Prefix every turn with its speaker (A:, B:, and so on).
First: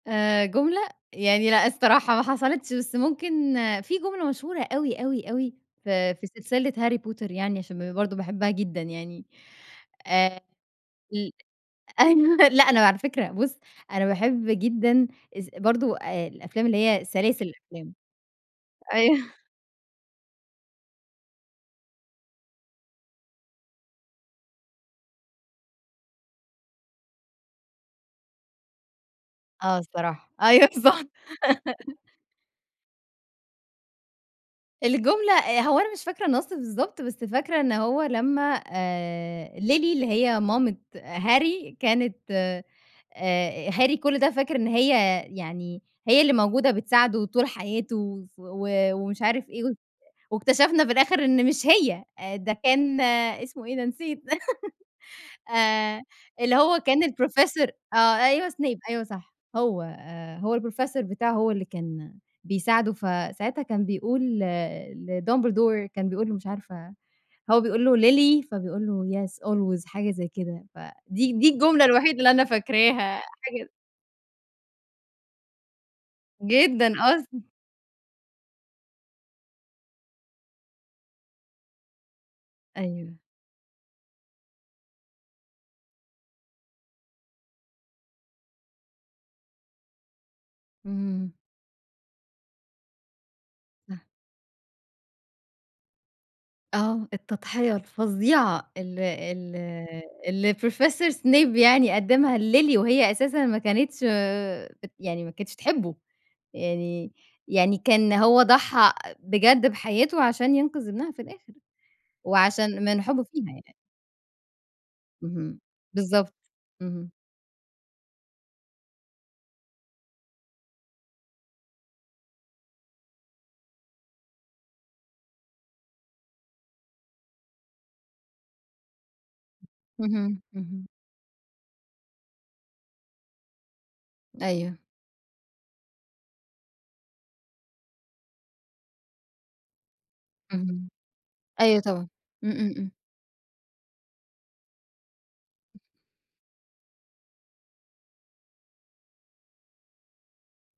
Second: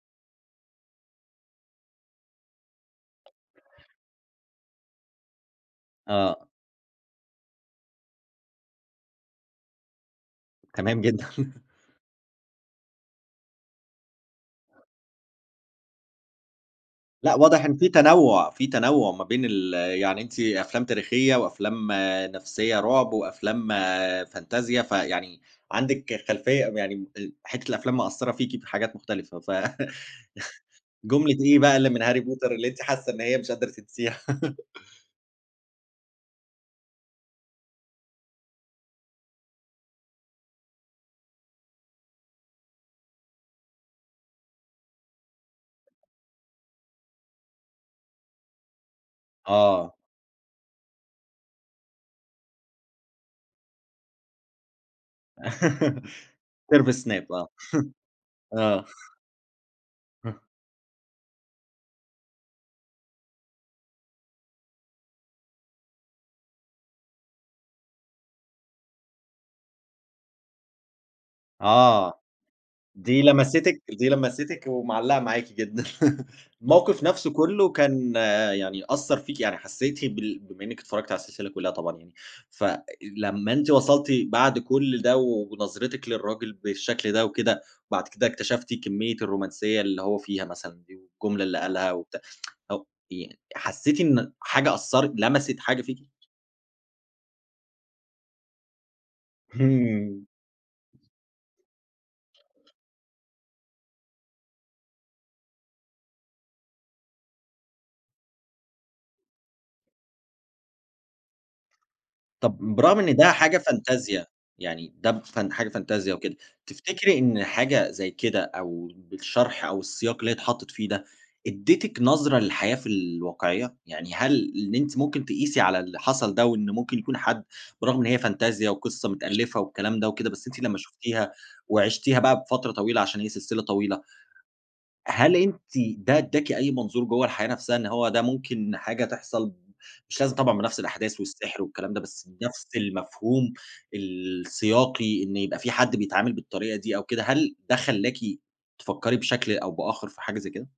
A: آآ، جملة يعني لأ الصراحة ما حصلتش، بس ممكن في جملة مشهورة أوي أوي أوي في في
B: آه.
A: سلسلة Harry Potter يعني، عشان ب برضه باحبها جدًا يعني. آآ،
B: تمام جدًا.
A: ال أ أيوه، لأ أنا على فكرة، بُص أنا باحِب جدًا از برضه الأفلام اللي هي
B: لأ،
A: سلاسِل
B: واضِح إن في
A: الأفلام.
B: تنوُّع، في تنوُّع ما
A: أيوه.
B: بين ال يعني أنتِ أفلام تاريخية وأفلام نفسية رعب، وأفلام فانتازيا، فيعني عندِك خلفية م يعني أ حتّة الأفلام مأثّرة فيكِ في حاجات مختلفة. ف
A: آه، الصراحة. أيوه، بالضبط.
B: جملة إيه بقى اللي من Harry Potter اللي أنتِ حاسَّة إن هي مش قادرة تنساها؟
A: الجملة هو أنا مش فاكرة النص بالضبط، بس فاكرة إن هو لمّا آآ، Lily اللي هي مامت Harry كانت آآ، Harry كل ده فاكر إن هي يعني هي اللي موجودة بتساعده طول حياته، وف و ومش عارِف إيه،
B: آه.
A: واكتشَفنا في الآخر إن مش هي، آآ، ده كان اسمه إيه؟ أنا نسيت، آآ، اللي هو
B: Sevrus
A: كان
B: Snape آه
A: الprofessor آه، أيوه Snape،
B: آه.
A: أيوه صح، هو آآ،
B: [unintelligible]
A: هو الprofessor بتاعه، هو اللي كان بيساعده. فساعتها كان بيقول ل لDumbledore، كان بيقول له، مش عارفة، هو بيقول له: "Lily"، فبيقول له "yes, always"، حاجة زي كده، فدي دي الجملة الوحيدة
B: آه
A: اللي أنا فاكراها
B: دي
A: حاج
B: لمستِك دي لمستِك ومعلِّقة معاكِ جدًا،
A: جدًا،
B: الموقف نفسه
A: أصلًا.
B: كله كان يعني أثَّر فيكِ يعني، حسيتِ بال بما إنِّك اتفرجتِ على السلسلة كلها طبعًا يعني،
A: أيوه.
B: فلمّا أنتِ وصلتِ بعد كل ده ونظرتِك للراجل بالشكل ده وكده، وبعد كده اكتشفتِ كمية الرومانسية اللي هو فيها مثلًا دي
A: إمم.
B: والجملة اللي قالها وبتاع، ي حسِّيتِ
A: صح.
B: إن حاجة أثَّرت، لمِسِت حاجة فيكِ؟
A: آه، التضحية الفظيعة ال ال
B: إمم.
A: اللي الsnap professor يعني قدَّمها لLily وهي أساسًا ما كانتش آآ، بت يعني ما كانتش تحبه، يعني يعني كان هو ضحَّى بجد بحياته عشان ينقذ ابنها في الآخر،
B: طب
A: وعشان
B: برغم
A: من
B: إن
A: حبه
B: ده
A: فيها
B: حاجة
A: يعني.
B: فانتازيا، يعني ده ف
A: اهم،
B: حاجة فانتازيا
A: بالضبط،
B: وكده،
A: اهم.
B: تفتكري إن حاجة زي كده، أو بالشرح أو السياق اللي هي اتحطِّت فيه ده، أدِّتك نظرة للحياة في الواقعية؟ يعني هل اللي أنتِ ممكن تقِيسي على اللي حصَل ده، وإن ممكن يكون حد، برغم إن هي فانتازيا، وقصة متألَّفة والكلام ده وكده،
A: اهم،
B: بس أنتِ لمّا
A: اهم.
B: شُفتِيها وعِشتِيها بقى بفترة طويلة عشان هي سلسلة طويلة،
A: أيوه.
B: هل أنتِ ده أدَّاكِ أي منظور جوّه الحياة نفْسها، إن هو ده ممكن حاجة تحصل، مش لازم طبعًا بنفس
A: اهم،
B: الأحداث والسحر
A: أيوه
B: والكلام ده،
A: طبعًا،
B: بس
A: إمم
B: نفس
A: إمم إمم.
B: المفهوم السياقي، إن يبقى في حد بيتعامل بالطريقة دي، أو كده؟ هل ده خلَّاكِ تفكّري بشكل أو بآخر في حاجة زي كده؟